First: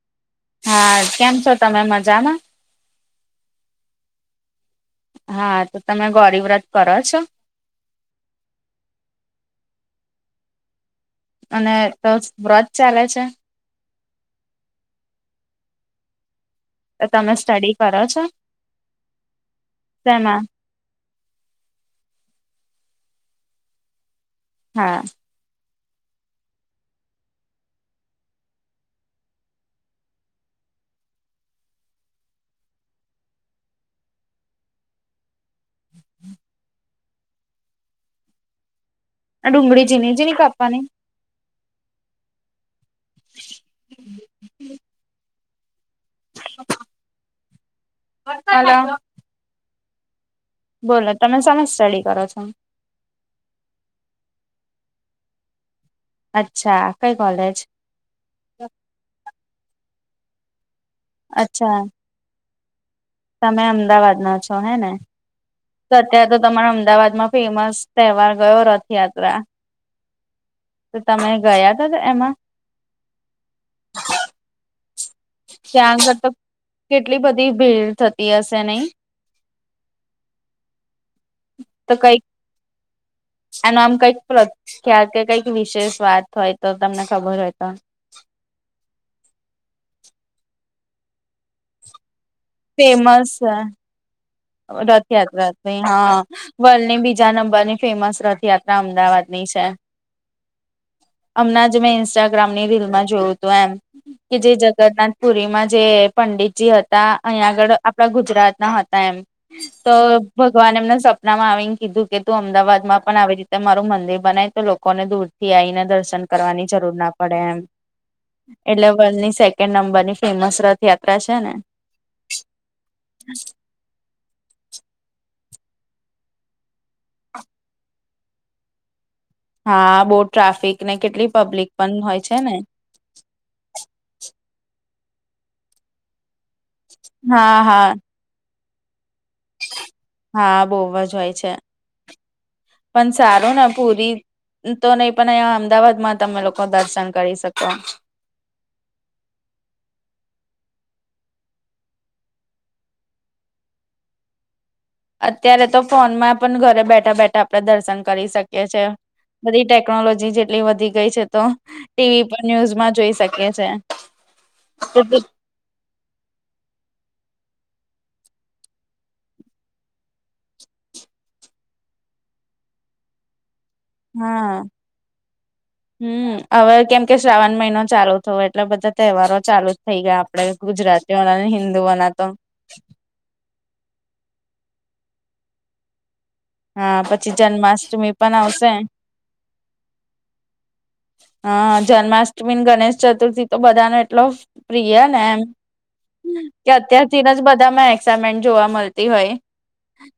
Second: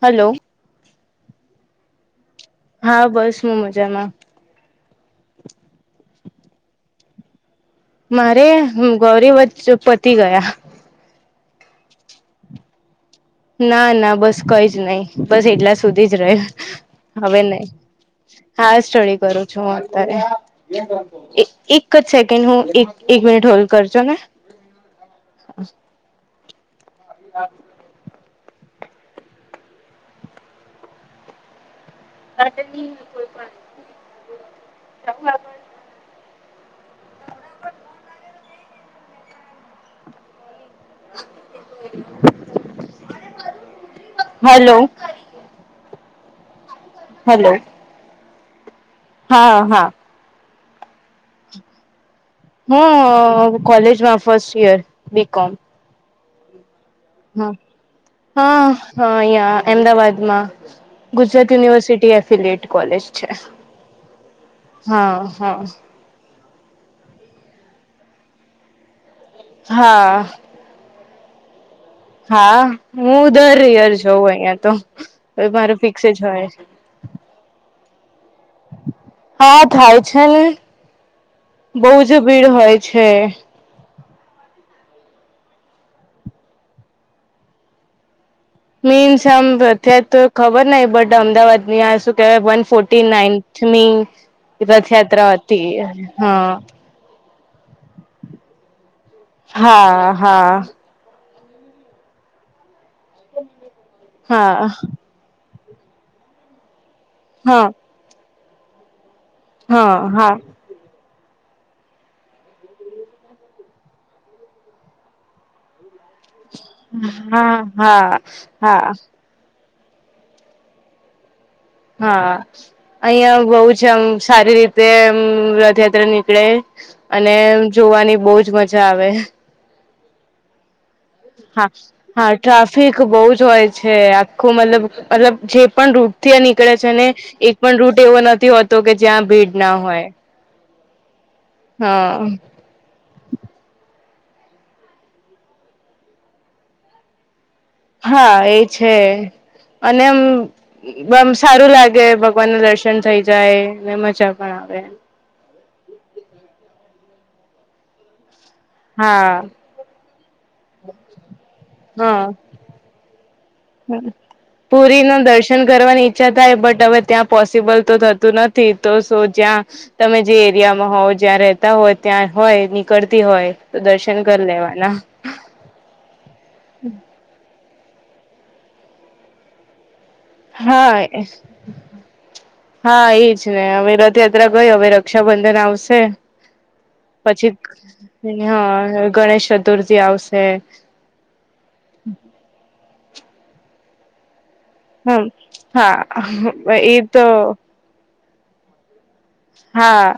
Hello? હા કેમ છો તમે મજામાં.? હા બસ હું મજામાં. હા તો તમે ગૌરી વ્રત કરો છો? મારે ગૌરી વ્રત પતિ ગયા. અને તો વ્રત ચાલે છે.? ના ના બસ કઈ જ નહી બસ એટલા સુધી જ રહ્યી. તો તમે હવે નહી. સ્ટડી કરો છો હા સ્ટડી કરું છું હું અત્યારે. તેમાં એક જ સેકન્ડ હું એક એક મિનિટ હોલ કરજો ને, હા! કોઈ પણ [inaudible] ડુંગળી જીની જની કાપાની? હેલો! હ [inaudible] હલો! હલો! હા હા! બોલો તમે સમજ સ્ટડી કરો છો.? હું કોલેજમાં, ફર્સ્ટ ઈયર, બી કોમ. અચ્છા, કઈ કોલેજ? હા હ અંહિયા અમદાવાદમાં ગુજરાત અચ્છા યુનિવર્સિટી એફ. Fillet college? છે તમે અમદાવાદ ના છો હે ને? હા હા અત્યારે તો, તમારા અમદાવાદમાં ફેમસ તહેવાર ગયો રથયાત્રા. હા! તો તમે ગયા? હતા એમાં હા હું દર યાર જોઉં અહિયાં તો મારે ત્યાં ફિક્સ આગળ જ તો હોય કેટલી બધી ભીડ થતી હશે નહી હા થાય છે ને બહજ ભીડ હોય છે આનું આમ કઈક પ્રખ્યાત કે કઈક વિશેષ વાત હોય તો તમને ખબર હોય તો મીન્સ આમ અત તો ખબર નહ બટ અમદાવાદ ની આ શું કેવાયન ફોર્ટી નાઇન્થ મી રથયાત્રા ત હા વર્લ્ડની બીજા નંબરની ફેમસ રથયાત્રા અમદાવાદની છે હા હા હમણાં જ મેં ઇન્સ્ટાગ્રામની રીલમાં જોયું હતું એમ કે જે હા જગન્નાથ પુરીમાં જે પંડિતજી હતા અહીંયા હા આગળ આપડા ગુજરાત ના હતા એમ તો હા હા બ તો આને એમને સપનામાં આવીને કીધું કે તું અમદાવાદ માં પણ આવી રીતે મારું મંદિર બનાય તો લોકોને દૂર થી આઈને દર્શન કરવાની જરૂર ના પડે એમ હા હા એટલે હા વની નંબર ની ફેમસ રથયાત્રા છે ને હા અહં બહ છે આમ સારી રીતેમ રથયાત્રા ની નીકળે અને જોવાની બહજ મજા આવે હા બહુ ટ્રાફિક ને કેટલી પબ્લિક પણ હોય છે ને ફીખ બહુ જ હોય છે આખું મતલબ મતલબ જે પણ રૂપથીની નીકળે છે ને એક હા પણ હા રૂટ એવો નથી હોતો કે જ્યાં ભીડ ના હોય હા બહુ જ હોય છે હા પણસારો ના પૂરી તો નહીિ પણ અહીયા અમદાવાદમાં તમે લોકો દર્શન કરી શકો હા એ છે અને એમ મ સારું લાગે ભગવાન નું દર્શન થઇ જાય ને મજા પણ આવે અત્યારે તો ફોનમાં પણ ઘરે બેઠા બેઠા આપડે દર્શન કરી શકીએ હા બધી ટેકનોલોજી જેટલી વધી ગઈ છે તો ટીવી પર ન્યુઝમાં જોઈ શકે હ પુરી ન દર્શન કરવાની ઈચ્છા થાય બટ હવે ત્યાં પોસિબલ તો થતું નથી તો સ જ્યાં તમે જે એરિયામાં હોવ જ્યાં રહેતા હોય ત્યાં હોય નીકળતી હોય તો દર્શન કરી હા લેવાના હમ હવે કેમ કે શ્રાવણ મહિનો ચાલુ થયો એટલે બધા તહેવારો ચાલુ જ થઇ ગયા આપણે ગુજરાતી હા વાળ ને હિન્દુ વાળ તો હા એજ ને હવે રથયાત્રા ગઈ હવે રક્ષાબંધન આવશે હા પછી જન્માષ્ટમી પણ પછી આવશે હા ગણેશ ચતુર્થી આવશે હા જન્માષ્ટમી ગણેશ ચતુર્થી તો બધાનો એટલો પ્રિયા ને હમ એમ કે હા એ અત્યારથી તો જ બધામાં એક્સમેન્ટ જોવા મળતી હોય હા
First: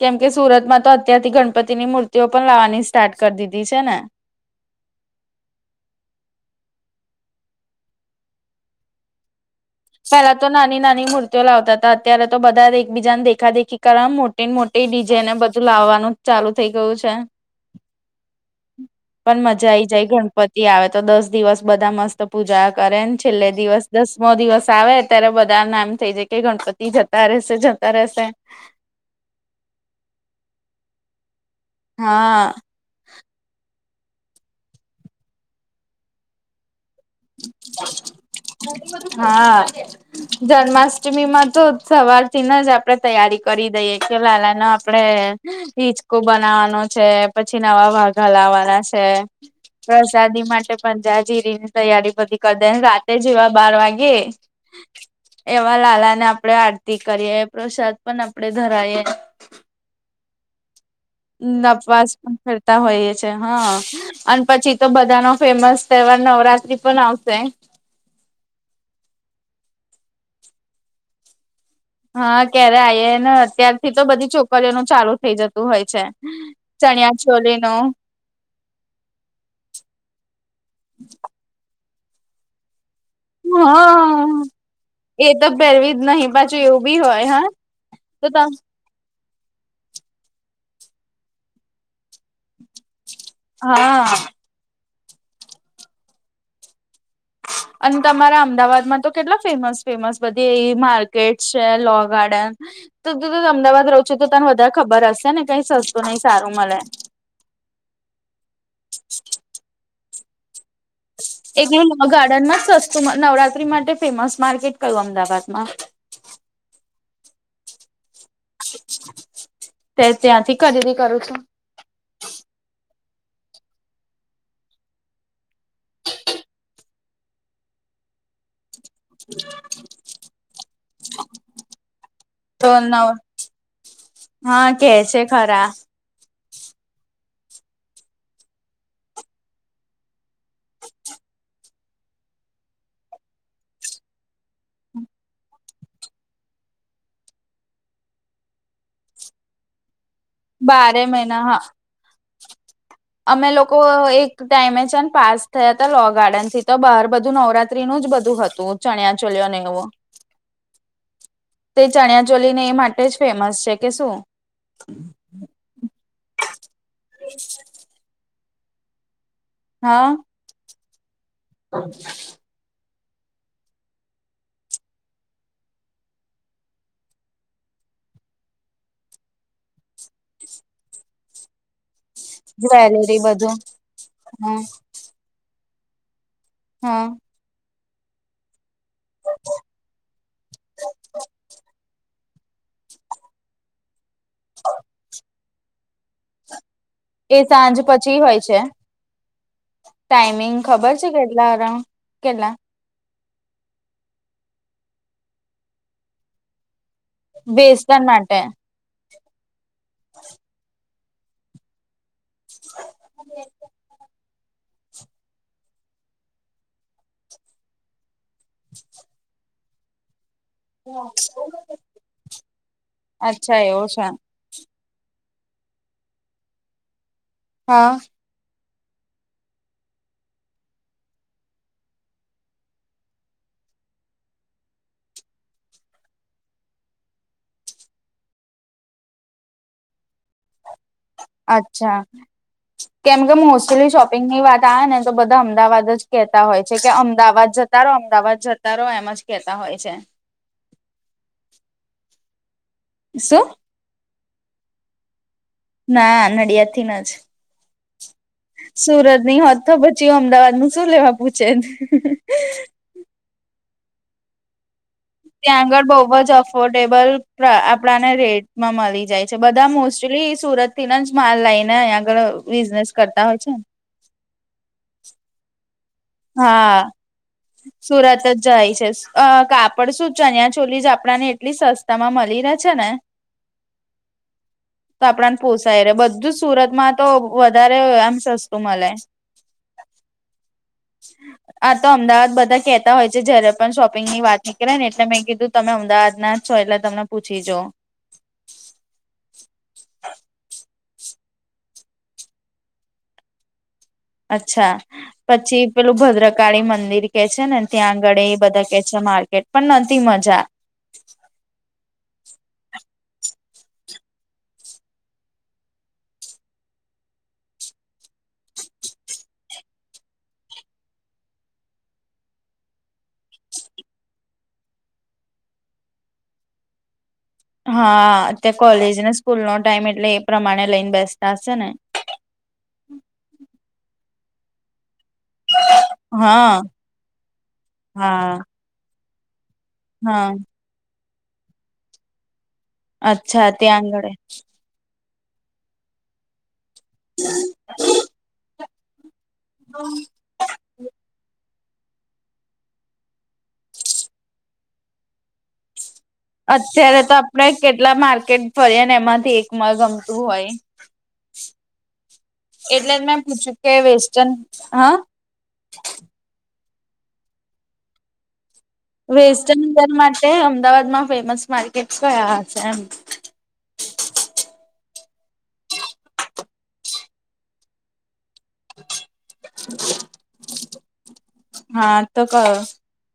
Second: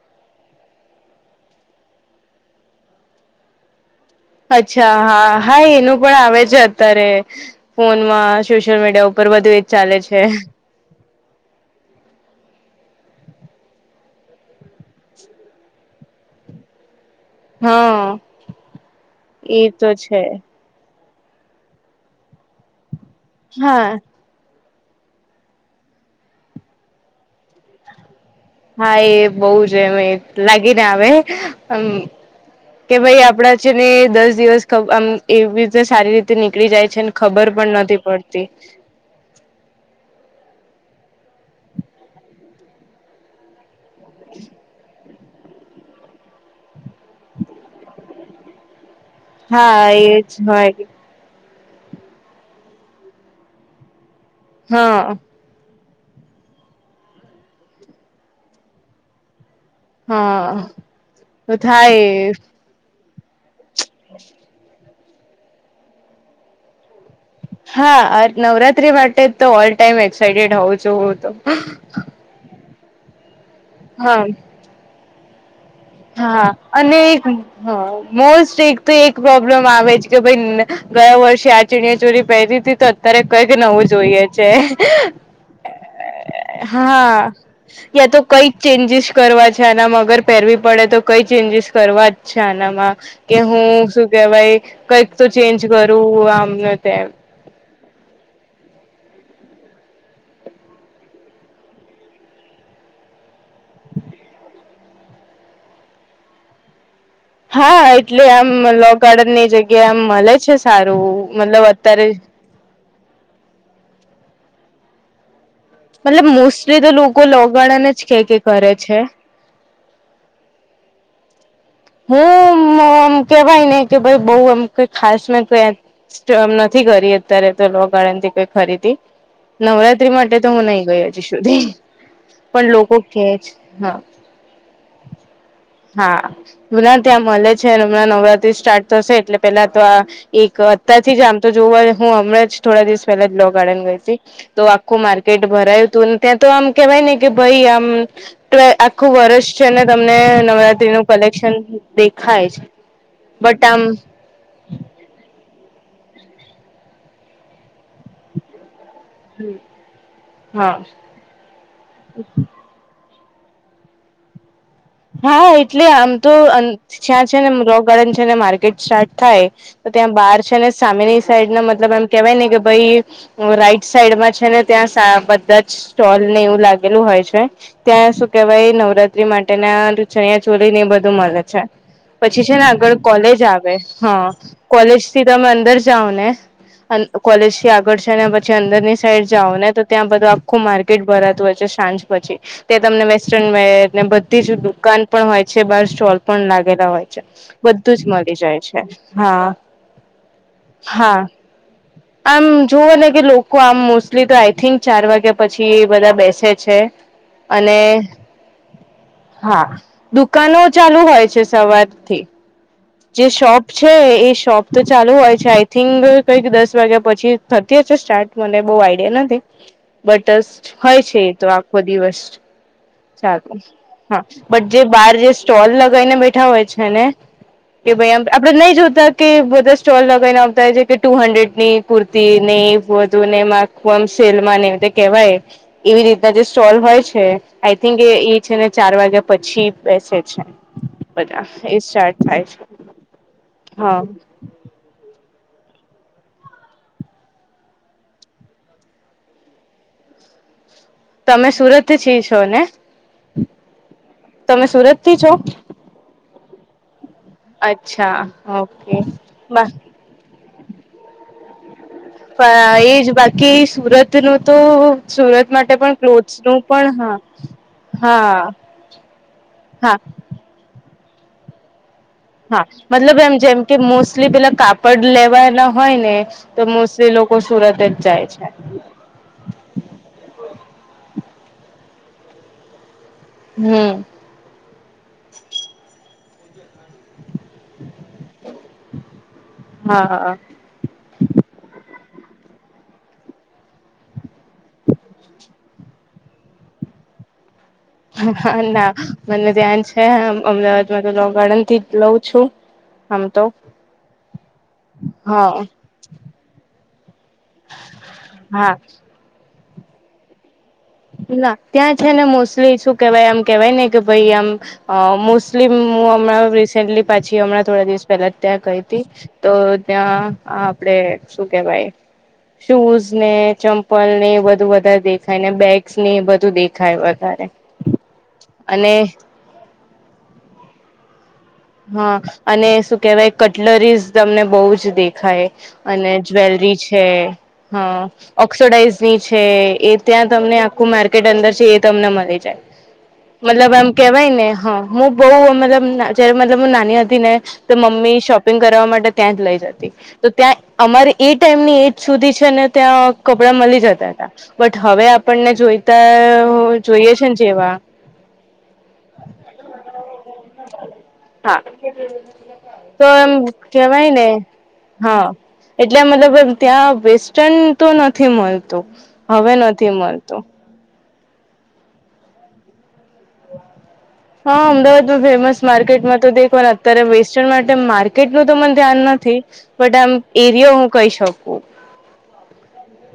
કેમ કે સુરતમાં તો અત્યારથી ગણપતિની મૂર્તિઓ પણ લાવવાની સ્ટાર્ટ કરી દીધી છે ને અચ્છા હા હા એનું પણ આવે છે અત્યારે ફોન માં સોશિયલ મીડિયા ઉપર બધું ચાલે છે પેલા તો નાની નાની મૂતી લાવતા હતા અત્યારે તો બધા એકબીજાને દેખા દેખી કરવા મોટી ને મોટી ડિઝાઇન બધું લાવવાનું ચાલુ થઈ ગયું છે હા પણ મજા એ આઈ તો જાય છે ગણપતિ આવે તો દસ દિવસ બધા મસ્ત પૂજા કરે છેલ્લે દિવસ હા દસમો દિવસ આવે અત્યારે બધા નામ થઇ જાય કે ગણપતિ જતા રહેશે જતા રશે હા એ બહ જ એમ લાગીને હ હા કે ભાઈ આપડા છે ને દસ દિવસ આમ એવીીતે સારી રીતે નીકળી જાય છે ખબર પણ નથી પડતી હા આ જન્માષ્ટમી માં તો સવારથી જ આપણે તૈયારી કરી દઈએ લાલા ન આપડે હિચકો બનાવાનો છે પછી નવા વાઘા લાવાના છે હા એજ પ્રસાદી હોય માટે પંજાજીરી તૈયારી બધી કરી દેને રાતે જેવા બાર વાગે હહહ એવા લાલા ને આપણે આરતી કરીએ પ્રસાદ પણ આપણેે ધરાવીએ હા તો નપવાસ થાય પણ [inaudible] [unintelligible] હોઈએ છે હા અને પછી તો બધા ન ફેમસ તહેવાર નવરાત્રી પણ આવશે હા નવરાત્રી માટે તો ઓલ ટાઈમ એક્સાઈટેડ હોઉં છું હ તો હા ક્યારે આઈ ને અત્યારથી તો હા બધી છોકરીઓ ન ચાલુ થઈ જતી હા અને હ નું મોસ્ટ એક તો એક પ્રોબ્લેમ આવે છે કે [unintelligible] ભાઈ ગયા વર્ષે આ ચણિયાચોળી પહેરી હતી તો ત્યારે કઈક નવું જોઈએ હા છે એ તો પહેરવી જ નહી પાછું એવું બી હા હોય યા તો કઈ ચેન્જીસ કરવા છે આના મ વગર પહેરવી પડે તો કઈ ચેન્જીસ કરવા જ છાનામાં કે હું હા શું કેહેવાય કંઈક તો ચેન્જ કરું આમને તેમ અને તમારા અમદાવાદમાં તો કેટલા ફેમસ ફેમસ બધીયે માર્કેટ છે લો ગાર્ડન તો [inaudible] અમદાવાદ રહો છો તો તને વધારે ખબર હશે ને કઈ સસ્તું નહ સારું મળે હા એટલે આમ લો ગાર્ડન ની જગ્યાએ આમ મળે છે સારું મતલબ એકલું અત્યારે [inaudible] [unintelligible] નવરાત્રી માટે ફેમસ માર્કેટ કયું અમદાવાદમાં મતલબ મોસ્ટલી તો લોકો લોગાર્ડન જ કે કે કરે છે તે ત્યાંથી ખરીદી થી કરો છું હું [unintelligible] આમ કેવાય ને કે ભાઈ બઉ એમઈ ખાસ મે [inaudible] નથી કરી અત્યારે તો લોગાર્ડન થી કોઈ ખરીદી નવરાત્રી માટે તો હું નઈ ગય હજી સુધી પણ તો લોકો નવ કેજ હા હા કે છે ખરા હા હમણાં ત્યાં મળે છે અને હમણાં નવરાત્રી સ્ટાર્ટ થશે એટલે પેલા તો આ એક અત્યારથી જ આમ તો [unintelligible] હું હમણાં જ થોડા દિવસ પહેલા જ લો ગાર્ડન ગઈ હતી તો આખું માર્કેટ ભરાયું હતું ત્યાં તો આમ કેવાય ને કે ભઈ આમ આખું વર્ષ છે ને તમને નવરાત્રી બારે ન મહિના કલેક્શન હા દેખાય છે અમે બટ લોકો આમ એક ટાઈમેચન પાસ થયા હતા લો ગાર્ડન થી તો બહાર બધું નવરાત્રી નું જ બધું હતું ચણિયા ચોલીઓને એવું હા તે ચણિયા ચોલી ને એ માટે એ જ ફેમસ છે કે શું હા એટલે આમ તો ત્યાં છે ને લૉ ગાર્ડન છે ને માર્કેટ સ્ટાર્ટ થાય તો હા ત્યાં બહાર છે ને સામેની સાઈડ ના મતલબ એમ કેવાય ને કે ભઈ રાઈટ સાઈડમાં છે ને ત્યાં બધા જ સ્ટોલ ને એવું લાગેલું હોય છે ત્યાં શું કેવાય નવરાત્રી માટે ના ચણિયા ચોલી ને એ બધું મળે છે પછી છે ને આગળ જ્વેલરી કોલેજ બધું આવે હા કોલેજ થી તમે અંદર જાઓ ને હા [inaudible] કોલેજથી આવે ગડશે પછી અંદર ની સાઈડ જાઓ ને તો ત્યાં બધું આખું માર્કેટ ભરાતું હોય છે સાંજ પછી ત્યાં તમને વેસ્ટર્નવિયર ને બધી જ દુકાન પણ હોય છે બાર સ્ટોલ પણ લાગેલા હોય એ સાંજ બધું જ પછી મળી હોય જાય છે હા ટાઈમિંગ ખબર છે હા કેટલા અરાઉન્ડ આમ કેટલા જોવા ને કે લોકો આમ મોસ્ટલી તો આઈ થિંક ચાર વાગ્યા પછી એ બધા બેસે છે અને [inaudible] માટે હા દુકાનો ચાલુ હોય છે સવારથી [unintelligible] જે શોપ છે એ શોપ તો ચાલુ હોય છે આઈ થિંક કંઈક દસ વાગ્યા પછી થતી હશે સ્ટાર્ટ મને બહ આઈડિયા નથી બટ હોય છે એ તો આખ બ દિવસ્ત અચ્છા સારું એવું છે હા બટ જે બાર જે સ્ટોલ લગાવને બેઠા હોય છે ને કે હા ભાઈ એમ આપડણે નહી જોતા કે બધા સ્ટોલ લગાવને આવતા હો છે કે ટુ હંડ્રેડ ની કુર્તી નહ વધુ ને એ કોમ સેલમાં ને કહેવાય એવી રીતના જે સ્ટોલ હોય છે આઈ થિંક એ એ છે ને ચાર વાગ્યા પછી બેસે છે બધા એ અચ્છા સ્ટાર્ટ થાય કેમ કે છે મોસ્ટલી હા શોપિંગની વાત આવે ને તો બધા અમદાવાદ જ કેતા હોય છે કે અમદાવાદ જતા રહો અમદાવાદ જતા રહો એમજ કેતા હો હોય છે તમે સુરત થી છ છો ને શું તમે સુરત થી છો ના નડિયાદ થી ન જ અચ્છા ઓકે સુરત ની બ હોત તો અમદાવાદ નું શું લેવા પૂછે પણ એજ બાકી સુરત નું તો સુરત ત્યાં માટે આગળ પણ બહુ જ ક્લોથસ નું પણ અફોર્ડેબલ હા આપડાને હા રેટમાં મળી જાય બધા હા મોસ્ટલી સુરત થી ના જ માલ લઈ ને આગળ હા બિઝનેસ મતલબ કરતા એમ હોય છે જેમ કે મોસ્ટલી પેલા કાપડ લેવાયલા હોય ને તો હા મોસ્ટલી લોકો સુરત જ જાય છે અ કાપડ શું ચન્યાછોલી જ આપણા ને એટલી સસ્તા માં મળી રહે છે ને હમ્મ તો આપડાને પોસાય રે બધું સુરતમાં તો વધારે આમ સસ્તું મળે હા હા હા આ તો અમદાવાદ બધા કેતા હોય છે. જયારે પણ શોપિંગ ની વાત નીકળે ને એટલે મેં કીધું તમે અમદાવાદ ના જ છો એટલે તમને પૂછી જોઉ હા હા ના મને ધ્યાન છે અમદાવાદ માં તો લો ગાર્ડન થી જ લઉ છું હમ તો અચ્છા હા પછી પેલું ભદ્રકાળી મંદિર કે છે ને ત્યાં આગળ એ બધા હા કે છે માર્કેટ પણ નતી મજા ના ત્યાં છે ને મોસ્ટલી શું કેવાય આમ કેવાય ને કે ભાઈ આમ અ મોસ્ટલી હું હમણાં રિસેન્ટલી પાછી હમણાં થોડા દિવસ પહેલા જ ત્યાં ગઈ હતી તો ત્યાં આપડે શું કેવાય શૂઝ ને ચંપલ ને એ બધુ વધારે દેખાય ને બેગ બેગસ ને એ બધું દેખાય વધારે હા અ ત્યાં અને કોલેજ ને સ્કૂલ નો ટાઈમ એટલે એ પ્રમાણે લઈને બેસતા હશે ને હા અને શું કેહેવાય કટલરીઝ તમને બહુ જ દેખ ખાય અને હા જ્વેલરી છે હા ઓક્સોડાઇઝની છે એ હા ત્યાં તમને આખું માર્કેટ અંદર છે એ તમને મળી જાય અચ્છા મતલબ ત્યાં એમ આગળે કેવાય ને હ હું બહુ મતલબ જયારે મતલબ નાની હતી ને તો મમ્મી શોપિંગ કરવા માટે ત્યાં જ લઈ જતી તો ત્યાં અમારે એ ટાઈમની એજ સુધી છે. ત્યાં કપડા મળી જતા હતા બટ હવે આપણને જોઈતા અત્યારે તો જોઈએ છે ને આપણેે જેવા કેટલા માર્કેટ ફરીએ ને એમાંથી એકમાં ગમતું હોય હા એટલે જ તો મેં એમ પૂછ્યું કે કેવાય ને વેસ્ટર્ન હા એટલે મતલબ ત્યાં વેસ્ટન તો નથી મળ વેસ્ટન માટે અમદાવાદમાં ફેમસ માર્કેટ કયા હશે એમ હા અમદાવાદમાં ફેમસ માર્કેટમાં તો દેખવા અત્યારે વેસ્ટન માટે માર્ માર્કેટ નું તો મને ધ્યાન નથી બટ આમ એરિયો હું કહી શકું હા તો ક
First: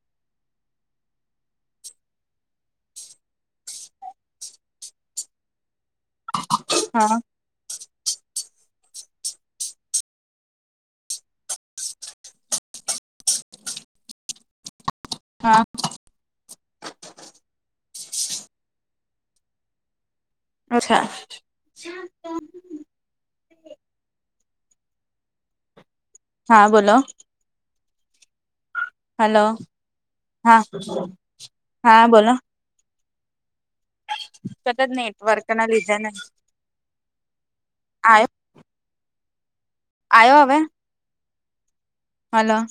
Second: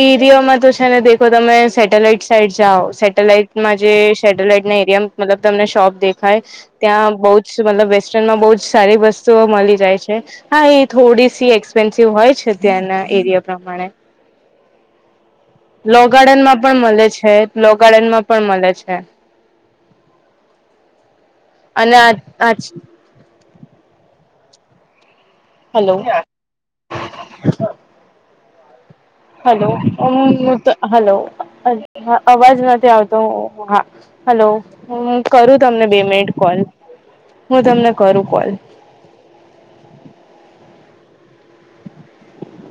એરિયામાં તો છે ને દેખો તમે સેટેલાઈટ સાઈડ જાઓ સેટેલાઈટમાં જે સેટેલાઈટ એમ મતલબ તમને શોપ દેખાય હા ત્યાં બઉ મતલબ વેસ્ટર્ન માં બહુ જ સારી વસ્તુઓ મળી જાય છે. હા એ થોડી સી એક્સપેન્સિવ હોય છે ત્યાંના એરિયા પ્રમાણે. [inaudible] હા લો ગાર્ડન માં પણ મળે છે. લો ગાર્ડન માં પણ મળે છે. અચ્છા અને આચ આચ હલો હા બોલો હલો હ હા તો હલો હા બોલો અવાજ નથી આવતો હા. હલો કદાચ હું નેટવર્ક કરું ના તમને લીધે બે ને મિનિટ કોલ હું તમને કરું કોલ. આવ્યો હવે હલો